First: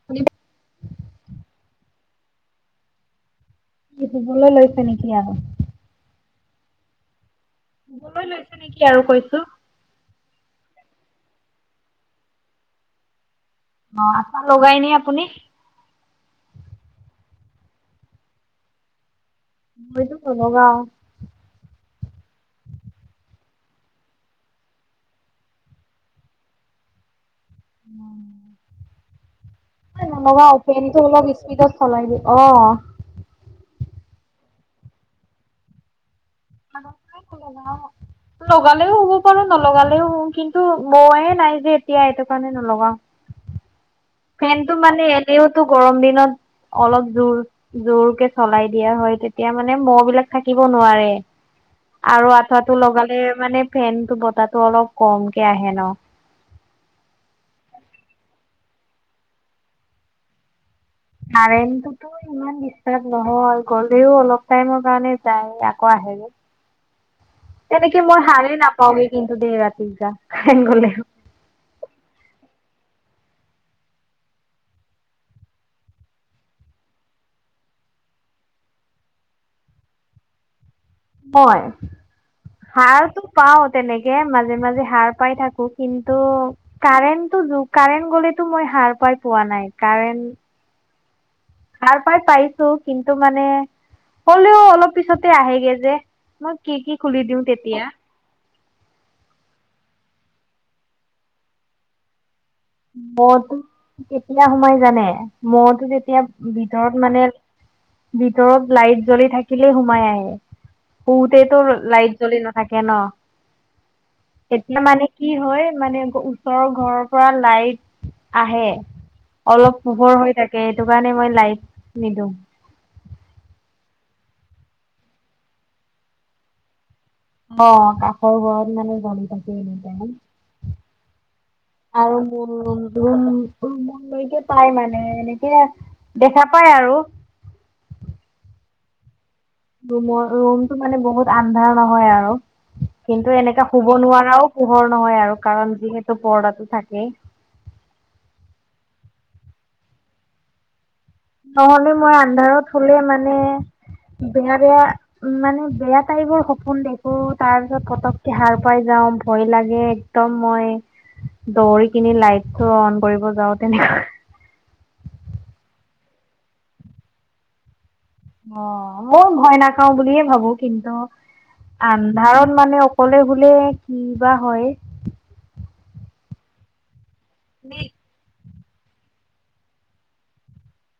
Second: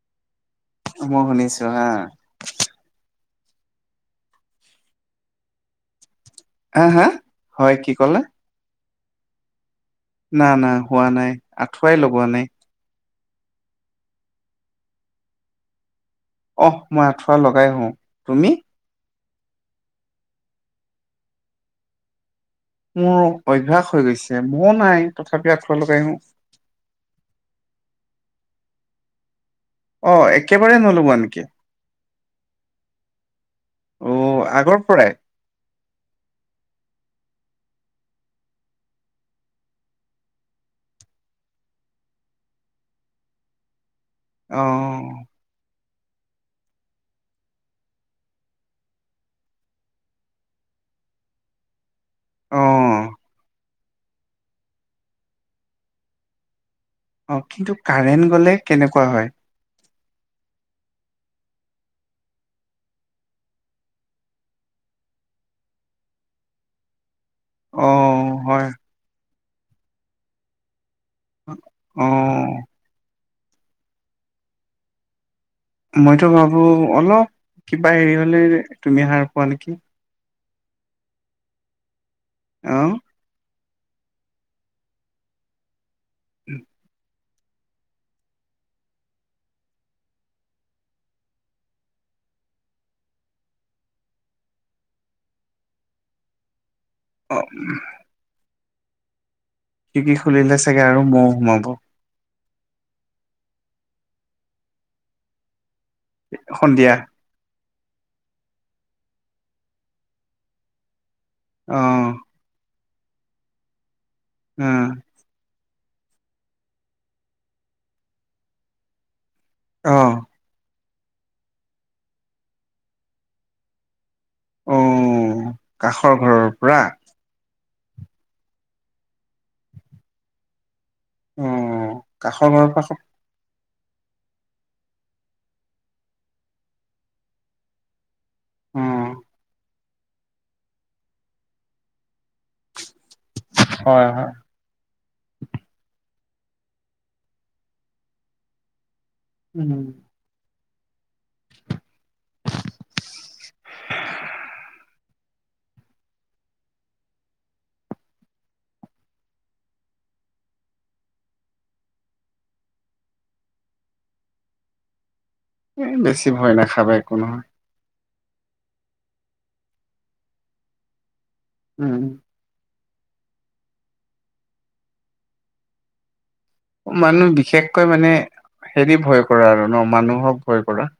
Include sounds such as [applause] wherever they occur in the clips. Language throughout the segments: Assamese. [unintelligible] অ মই শুনিছো, হা। জুখিবলে লৈছে নেকি আও? আ হা? হয় কি ক'লে শুবলৈ লৈছে নেকি আৰু কৈছো। না, না শুৱা নাই। আঠুৱাই লগোৱা নাই। অ আঠুৱা লগাই নে আপুনি? অহ মই আঁঠুৱা লগাই শোও, তুমি? মইতো নলগাওঁ। মোৰ অভ্যাস হৈ গৈছে। মুহ নাই তথাপিও আঠুৱা লগাই শুও। উম। মই অ নলগাওঁ একেবাৰে ফেনটো নলগোৱা অলপ নেকি স্পীডত চলাই দিও, অ। অ আগৰ পৰাই? আগৰ পৰাই নলগাও। [inaudible] লগালেও শুব পাৰোঁ নলগালেও শুও। কিন্তু মহে নাই যে এতিয়া এইটো কাৰণে নলগাওঁ। অ ফেনটো মানে এনেওটো গৰম দিনত অলপ জোৰ জোৰকে চলাই দিয়া হয় তেতিয়া মানে মহ বিলাক থাকিব নোৱাৰে। আৰু অ আঠুৱাটো লগালে মানে ফেনটো বতাহটো অলপ কমকে আহে ন অ কিন্তু কাৰেণ্ট গ'লে কেনেকুৱা হয়? কাৰেন্ট টোতো ইমান দিচতাপ নহয় গ'লেও অলপ টাইমৰ কাৰণে যায় আকৌ আহে যে। অ তেনেকে মই হাৰেই হয় নাপাওগে কিন্তু দে ৰাতি যা কাৰেণ্ট গ'লে। অ মইতো ভাবোঁ অলপ কিবা হেৰি হ'লে তুমি সাৰ পোৱা নেকি? মই, অ সাৰটো পাওঁ তেনেকে মাজে মাজে সাৰ পাই থাকোঁ। কিন্তু কাৰেণ্টটো কাৰেণ্ট গ'লেতো মই হাৰ পাই পোৱা নাই কাৰেণ্ট। সাৰ পাই পাইছোঁ কিন্তু মানে হ'লেও অলপ পিছতে আহেগে যে মই। খিৰকি খুলি অ দিওঁ তেতিয়া। খিৰকি খুলিলে চাগে আৰু মহ সোমাব মহতো কেতিয়া সোমাই জানে মহ তো যেতিয়া সন্ধিয়া ভিতৰত মানে ভিতৰত লাইট জ্বলি থাকিলেই সোমাই আহে শোওতেতো অ লাইট জ্বলি নাথা থাকে ন এতিয়া উম মানে কি হয় মানে ওচৰৰ ঘৰৰ পৰা। লাইট আহে অলপ পোহৰ অহ হৈ থাকে। সেইটো কাৰণে মই লাইট নিদিওঁ। অ কাষৰ ঘৰৰ পৰা। অ কাষৰ ঘৰত মানে জ্বলি থাকে এনিটাইম অ আৰু কাষৰ মোৰ ঘৰৰ পৰা ৰুমটো উ মোৰলৈকে পাই মানে এনেকে দেখা পাই আৰু। উম ৰুমৰ ৰুমতটো মানে বহুত আন্ধাৰ নহয় আৰু কিন্তু এনেকাে শুব হয় হয় নোৱাৰাও পোহৰ নহয় আৰু কাৰণ যিহেতু পৰ্দাটো থাকে। উহু নহলে মই, আন্ধাৰত শুলে মানে বেয়া বেয়া। উম মানে, বেয়া টাইপৰ সপোন দেখোঁ, তাৰ পিছত পতককে সাৰ পাই যাওঁ ভয় লাগে। একদম মই দৌৰি কিনি লাইটটো অন কৰিব যাওঁ তেনে। এই বেছি ভয় নাখাবা একো নহয়। অ ময় ভয় নাখাওঁ বুলিয়ে ভাবোঁ কিন্তু উম আন্ধাৰত মানে। হলে বুলিয়ে কি বা হয়। মানুহ নে বিশেষকৈ মানে হেৰি ভয় কৰা আৰু ন মানুহক ভয় কৰা?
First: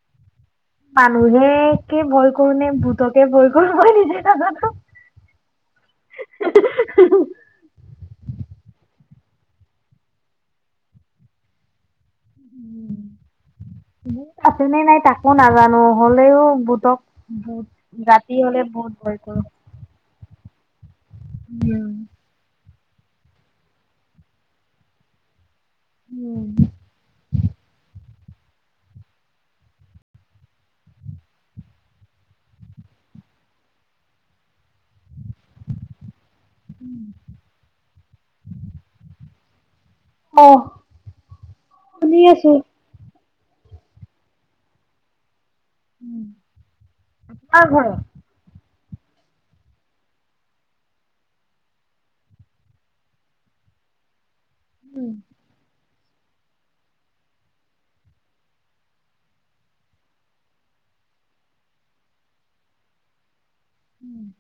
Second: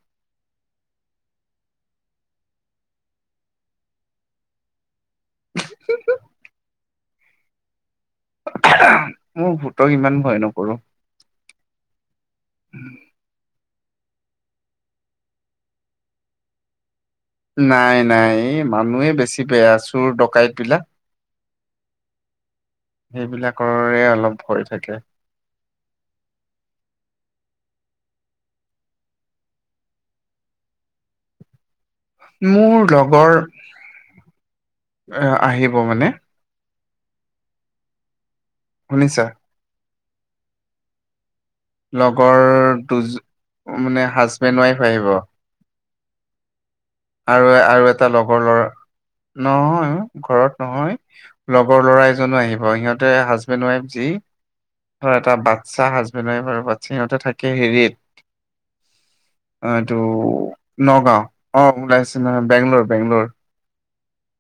মানুহেকে ভয় কৰো নে ভূতকে ভয় কৰোঁ মই নিজে নাজানোঁ [unintelligible] মোৰ ভূতক ইমান ভ'য় নকৰো। ভূত আছেনে নাই তাকো নাজানো। হলেও ভুতক নাই, নাই ই মানুহে কৰো বেছি বেয়া। চোৰ ডকাইত বিলাক উম। সেইবিলাকৰে অলপ ভয় থাকে। উম। মোৰ লগৰ এ আহিব মানে। উম শুনিছা? অহ। লগৰ দু মানে, হাজবেণ্ড - ৱাইফ আহিব। উম। আৰু তোমাৰ আৰু ঘৰত? এটা লগৰ ল'ৰা নহয় ঘৰত নহয়। লগৰ ল'ৰা এজনো আহিব। সিহঁতে হাজবেণ্ড -ৱাইফ যি ধৰ এটা বাচ্ছা হাজ্‌ নৈ পাৰৰ পাত সিহঁতে থাকে হেৰিত অ, এইটো নগাঁও অ, ওলাইছে নহয় বেংগলৰ- বেংগলৰ। উম,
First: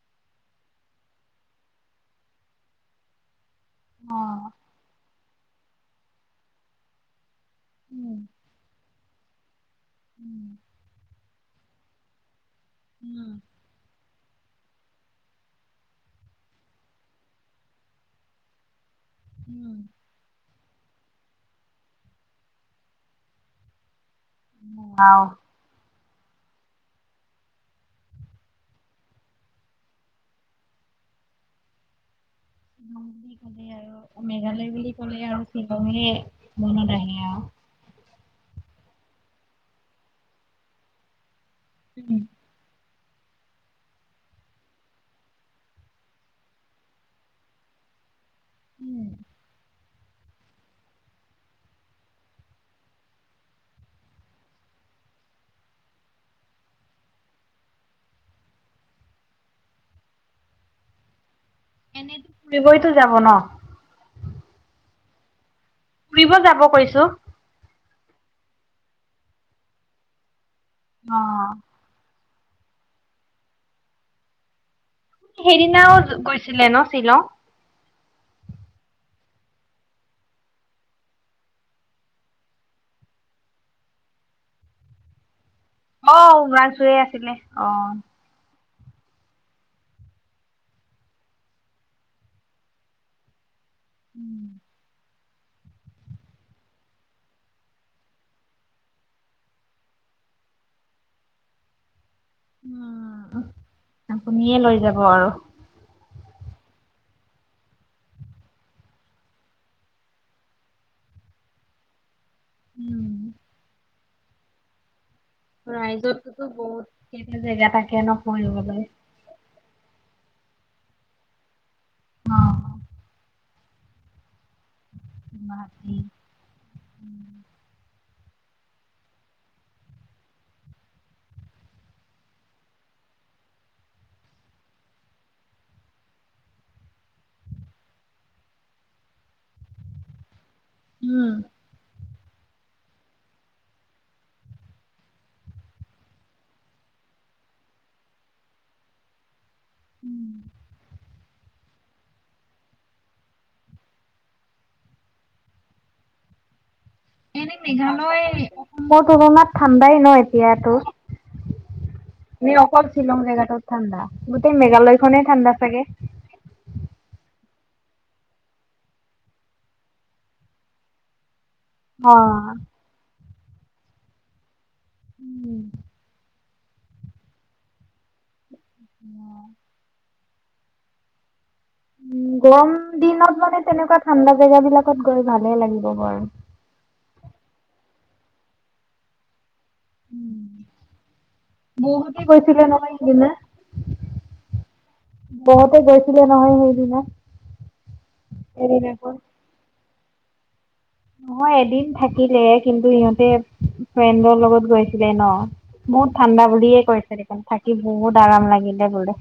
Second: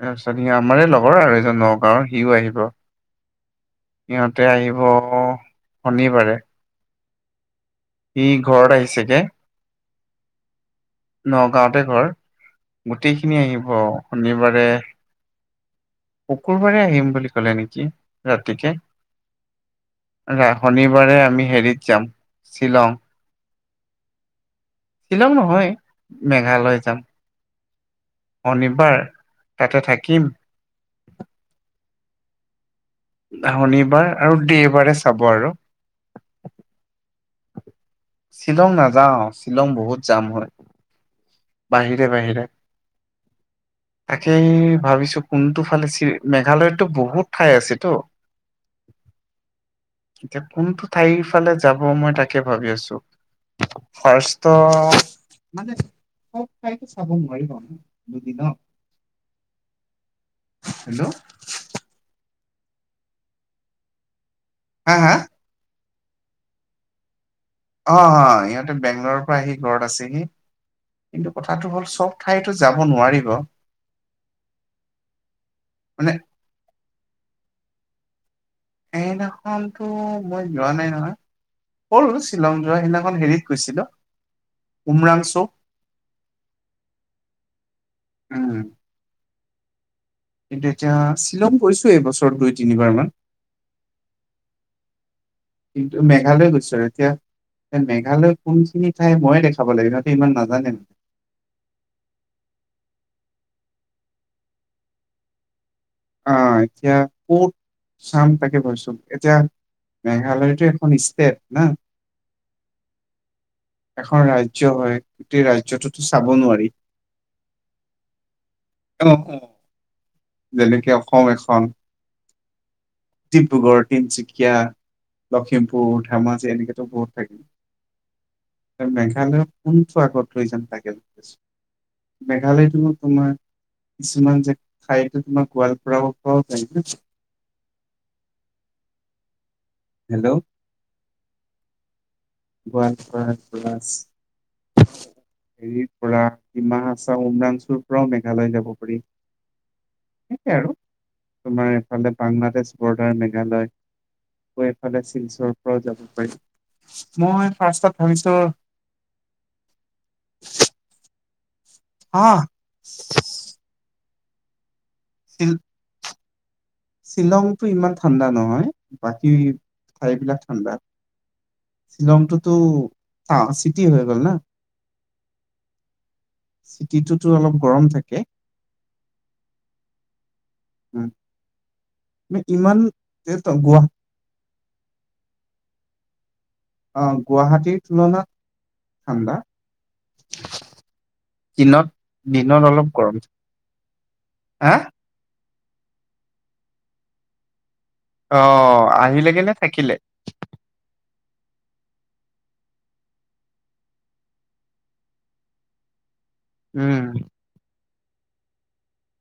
অ, একচুলী সি আমাৰে লগৰ আৰু এজন নগাঁৱৰ সিও আহিব। ইহঁতে আহিব শনিবাৰে। ই ঘৰত আহিছে যে উম, নগাঁওতে ঘৰ গোটেইখিনি আহিব শনিবাৰে। শুকুৰবাৰে আহিম বুলি ক'লে নেকি ৰাতিকে? উম, অ, ৰাহ শনিবাৰে আমি হেৰিত যাম শ্বিলং। আও। শ্বিলং নহয়, মেঘালয় যাম। শনিবাৰ তাতে থাকিম বুলি ধা ক'লে শনিবাৰ আৰু মেঘালয় বুলি দেওবাৰে ক'লে চাব আৰু। [unintelligible] মনত আহে আও। শ্বিলং নাযাওঁ শ্বিলং বহুত জাম হয়। বাহিৰে- উম, বাহিৰে তাকেই ভাৱিছো কোনটো ফালে চি মেঘালয়তটো বহুত ঠাই আছে তো উম, এতিয়া কোনটো ঠাইৰ ফালে যাব মই তাকে ভাৱি আছোঁ। ৰ্ফাষ্টত মানে চব ঠাইটো চাব নোৱাৰিব ন'দুদিন হেল্ল', এনেটো ফুৰিবইটো যাব ন? হা-হা? ফুৰিব যাব কৈছো। অ', অ', ইহঁতে বেংগলৰ পৰা আহি ঘৰত আছেহি কিন্তু অ', কথাটো হ'ল চব ঠায়েতো যাব নোৱাৰিব সে -সেইদিনাও মানে গৈছিলে ন' শ্বিলং? সেইনাখনটো মই যোৱা নাই নহয়। [unintelligible] শ্বিলং যোৱা সেইদিনাখন হেৰিত গৈছিলোঁ উমৰাংচো। অ, উমৰাংছুৱে আছিলে অ। উম, কিন্তু এতিয়া শ্বিলং গৈছোঁ এইবছৰ দুই, তিনিবাৰমান। উম, কিন্তু মেঘালয় গৈছো আৰু এতিয়া তে মেঘালয়ৰ কোনখিনি ঠাই ময়ে দেখাব লাগিব সিহঁতে ইমান নাজানে [unintelligible] আপুনিয়ে লৈ যাব আৰু। আহ, এতিয়া ক'ত চাম তাকে ভাবিছোঁ এতিয়া মেঘালয়টো এখন ষ্টেট না? উম, এখন ৰাজ্য হয়। গোটেই ৰাজ্যটোতো চাব ৰাজ্যততো নোৱাৰি বহুত খিনি জেগা থাকে ন' পঢ়িবলৈ? [unintelligible] যেনেকে অসম এখন অহ', ডিব্ৰুগড়, তিনচুকীয়া, লখিমপুৰ, গুৱাহাটী। ধেমাজি এনেকেতো বহুত থাকে। তে মেঘালয়ৰ কোনটো আগত লৈ যাম তাকে [unintelligible] ছোঁ মেঘালয়তো তোমাৰ কিছুমান যে ঠাইতো তোমাৰ গোৱালপৰাও -পৰাও [unintelligible] হেল্ল', উম ওৱান প্লাছ, প্লছ হেৰিৰ পৰা ডিমাহাছাও উমৰানচুৰ পৰাও মেঘালয় যাব পাৰি। সেইেই আৰু তোমাৰ এইফালে বাংলাদেশ, বৰ্ডাৰ, মেঘালয় আকৌ এইফালে শিলচৰ পৰাও যাব পাৰিম। এনেই মেঘালয় মোৰ তুলনাত ঠাণ্ডাই ন এতিয়াতো, হা আমি অকল শ্বিলং জেগাটোত ঠাণ্ডা, গোটেই মেঘালয় খনে ঠাণ্ডা চাগে? শ্বিলংতটো ইমান ঠাণ্ডা নহয়, বাকী ঠাইবিলাক ঠাণ্ডা। অ', শ্বিলংটোতো চিটি হৈ গল ন। উম। চিটিটোতো অলপ গৰম থাকে। অঁ। উম, উ মানে গৰম ইমান যে দিনত ত- মানে গুৱা তেনেকুৱা ঠাণ্ডা জেগা বিলাকত গৈ ভালে লাগিব বাৰু। অ গুৱাহাটীৰ তুলনাত ঠাণ্ডা। দিনত বহুতে গৈছিলে দিনত অলপ নহয় গৰম জে সেইদিনা হাঁ বহুতে গৈছিলে নহয় সেইদিনা অ এদিনাখন। আহিলে গে নে থাকিলে? নহয় এদিন থাকিলে, কিন্তু সিহঁতে ফ্ৰেণ্ডৰ লগত গৈছিলে ন? বহুত ঠাণ্ডা বুলিয়ে উম কৈছে দেখোন। থাকি বহুত আৰাম লাগিলে বোলে।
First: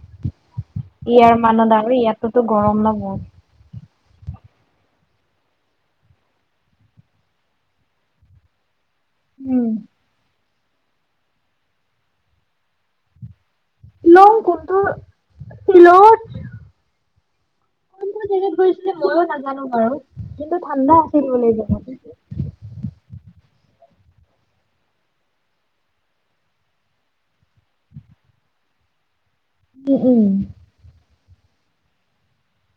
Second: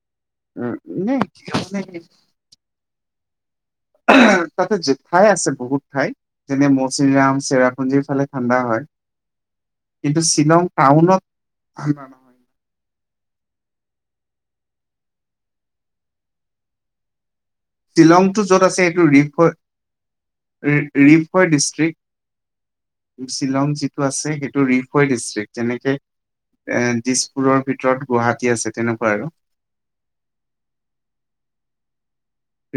উম নে ইয়াৰ মানত আৰু মানে ইয়াতোতো গৰম ন বহুত। তাতে যেত'ঠাই আছে বহুত ঠাইত যেনে মৌচিৰাম, চেৰাপুঞ্জিৰ ফালে ঠাণ্ডা হয়। উম। কিন্তু শ্বিলং টাউনত ঠাণ্ডা নহয়। লং কোনটো চিলংত কোনটো শ্বিলংটো জেগাত য'ত আছে গৈছিলে এইটো মইও ৰিফয় নাজানো বাৰু, কিন্তু ঠাণ্ডা আছিল ৰিফয় বোলে জেগাটো। ডিষ্ট্ৰিক্ট শ্বিলং যিটো আছে, সেইটো ৰিফৈ ডিষ্ট্ৰিক্ট। যেনেকে এ দিছপুৰৰ ভিতৰত গুৱাহাটী আছে, তেনেকুৱা আৰু। উম উম।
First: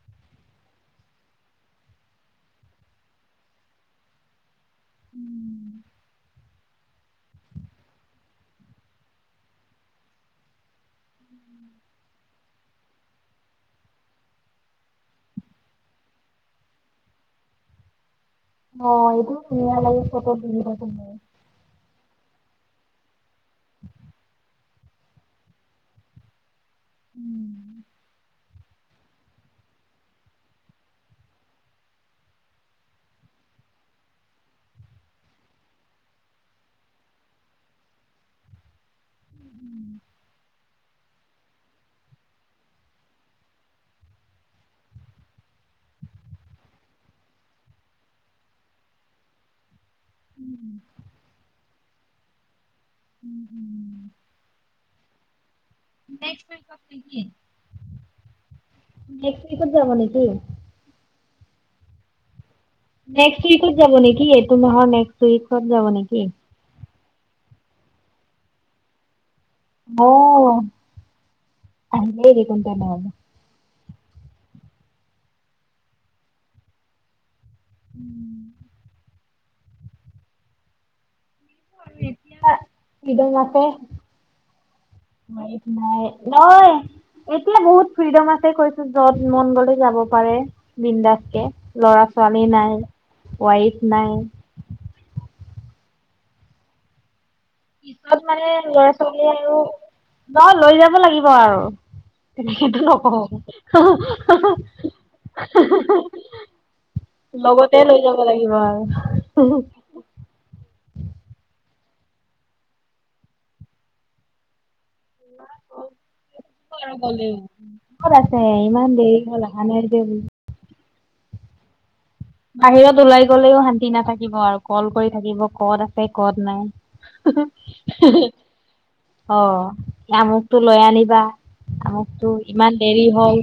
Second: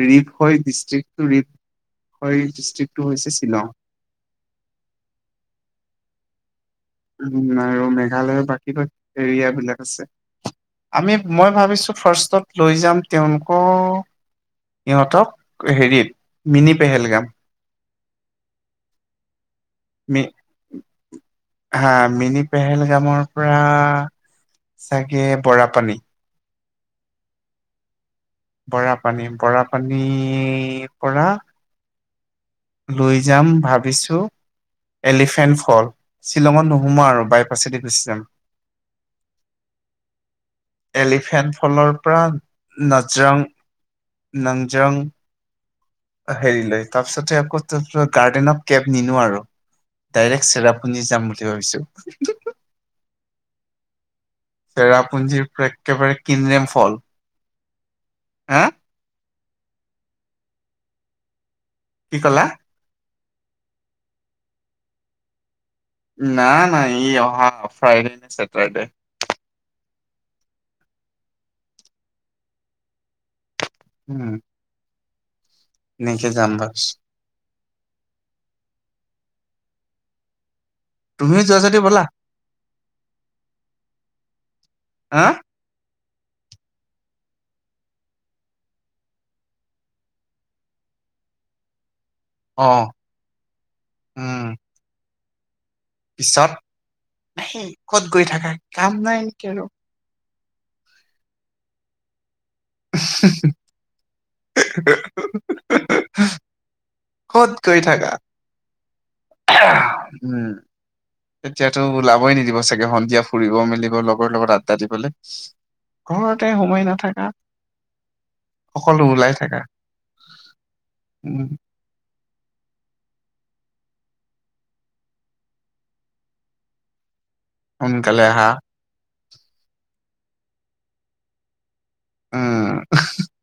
ৰিপ হয় ডিষ্ট্ৰিক্টো ৰিপ হয়, ডিষ্ট্ৰিক্টটো হৈছে শ্বিলং। উম উম আৰু মেঘালয়ৰ বাকী এৰিয়া বিলাক আছে। আমি মই ভাবিছো ফাৰ্ষ্টত লৈ যাম তেওঁলোকক সিহঁতক, হেৰিত মিনি পেহেলগাম। অ এইটো ধুনীয়া লাগে, মি ফটোত ধুনীয়া [unintelligible] হা মিনি পেহেল গামৰ পৰা, চাগে বৰাপানী। উম বৰাপানী, বৰাপানীৰ পৰা, লৈ যাম ভাবিছো? এলিফেণ্ট ফল, শ্বিলঙত নোসোমোৱা আৰু বাইপাছেদি গুচি যাম। এলিফেণ্ট ফলৰ পৰা নাজৰাং নংজং, হেৰি লয়, তাৰ পিছতে আকৌ তা গাৰ্ডেনত কেব নিনো আৰু। ডাইৰেক্ট চেৰাপুঞ্জি যাম বুলি ভাবিছো। উম হুম। চেৰাপুঞ্জীৰ পৰা একেবাৰে কিনৰেম ফল। হা? নেক্স উইকত যাব নেকি? কি কলা? নেক্সট উইকত যাব নেকি? এইটো মাহৰ, নেক্সট উইকত যাব নেকি? নাই, নাই। ই অহা, ফ্ৰাইডে নে চেটাৰডে। অ'! আহিলেই দেখোন, তেনেহ'লে। উম! এনেকে, যাম ভাবিছোঁ! উম! তুমি যোৱা যদি ব'লা এতিয়া, [unintelligible] হা নাই, নহয়। এতিয়া, বহুত ফ্ৰীডম আছে, কৈছোঁ! য'ত, মন গ'লে যাব পাৰে, বিন্দাছ কে। ল'ৰা- ছোৱালী অ নাই, ৱাইফ নাই। উম পিছত? নাই ক'ত পিছত গৈ মানে, থাকা লৰা- কাম নাই ছোৱালী নেকি আৰু নহয়, লৈ যাব লাগিব আৰু। সেইটো নকওঁ। [unintelligible] ক'ত লগতে, গৈ লৈ থাকা যাব লাগিব আৰু। [unintelligible] উম! এতিয়াতো, ওলাবই নিদিব চাগে, সন্ধিয়া ফুৰিব মেলিব, লগৰ লগত আড্ডা দিবলে। ঘৰতে সোমাই আৰু নাথাকা। গ'লেও ক'ত আছে? ইমান সকলো দেৰি ওলাই হ'ল, থাকা অহা নাই যে? বো উম! বাহিৰত ওলাই গ'লেও, শান্তি নাথাকিব আৰু ক'ল কৰি থাকিব। ক'ত আছে, ক'ত নাই। সোনকালে [unintelligible] আহা অ'! আমুকটো লৈ আনিবা? আমোকতো, উম ইমান দেৰি হ'ল?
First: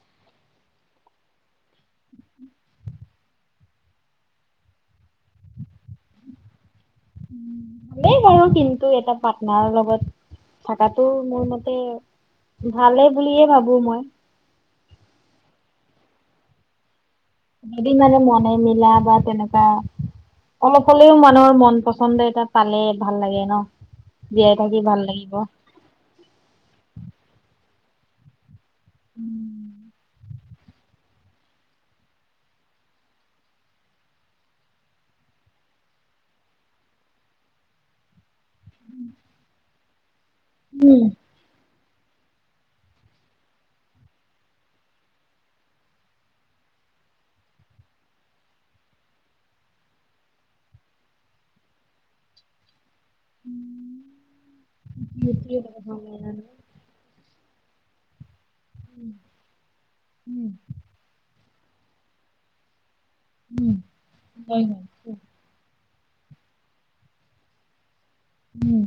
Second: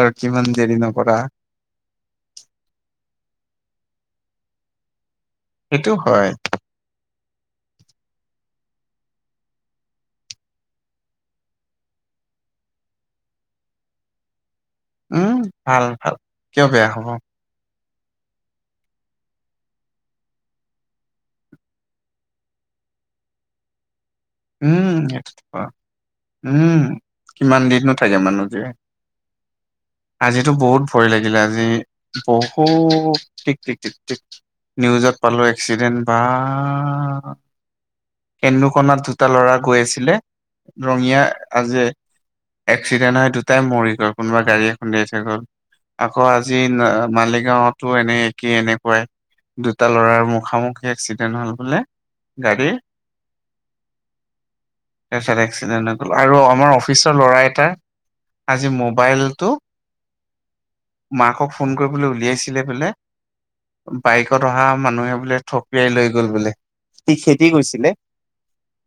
আৰু কিমান দেৰি নকৰা? সেইটো, হয়। উম! ভালেই বাৰু কিন্তু, এটা পাৰ্টনাৰৰ লগত থকাটো, মোৰ মতে ভালে বুলিয়ে ভাবোঁ মই। উম, ভাল-ভাল! কিয় বেয়া হ'ব? যদি মানে, মনে মিলা বা তেনেকুৱা অলপ হ'লেও, মানুহৰ মন পচন্দ এটা পালে, ভাল লাগে ন'! জীয়াই থাকি উম ভাল সেইটো লাগিব। উম! কিমান দিননো থাকে, মানুহ জীয়াই। উম! আজিতো বহুত ভয় লাগিলে! আজি, বহুত টিক- টিক, টিক- টিক। নিউজত পালোঁ, এক্সিডেণ্ট। বা! [unintelligible] দুটা ল'ৰা গৈ আছিলে। উম ৰঙিয়া, আজি এক্সিডেণ্ট হয়, দুটাই মৰি গ'ল। কোনোবা, গাড়ী খুন্দিয়াই গ'ল। আকৌ, আজি মালিগাঁৱতো, এনে একেই, এনেকুৱাই। দুটা ল'ৰাৰ, মুখামুখি এক্সিডেণ্ট হ'ল বোলে, গাড়ীৰ। উম! এফালে এক্সিডেণ্ট হৈ গ'ল। আৰু আমাৰ, অফিচৰ ল'ৰা এটা আজি মোবাইলটো মাকক ফোন কৰিবলৈ উলিয়াইছিলে, বোলে। উম বাইকত হয় অহা হয় মানুহে বোলে থ থপিয়াই লৈ গ'ল বোলে। সি খেদি গৈছিলে? উম!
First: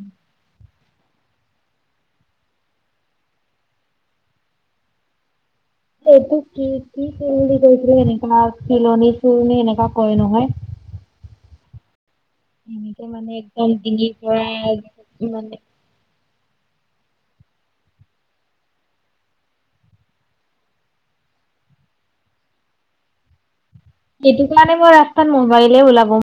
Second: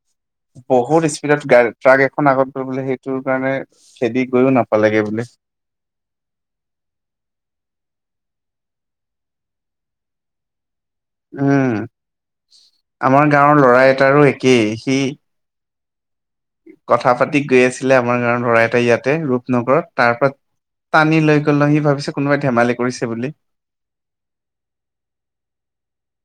বহুত স্পীডত, গা ট্ৰাক এখন আগত গৈ বোলে, সেইটো কাৰণে, খেদি গৈয়ও নাপালেগে বোলে। এইটো, কি কি বুলি কৈছিলে? [unintelligible] এনেকা কয়, নহয়। উম, এনেকে আমাৰ মানে গাঁৱৰ একদম ল'ৰা ডিঙিৰ এটাৰো পৰা একেই। সি মানে? কথা পাতি গৈ আছিলে আমাৰ গাঁৱৰ ল'ৰা এটা ইয়াতে ৰূপনগৰত তাৰ পৰা টান লৈ গ'ল নহয়, সি ভাবিছে কোনোবাই ধেমালি কৰিছে বুলি সেইটো কাৰণে মই ৰাস্তাত মবাইলে ওলাব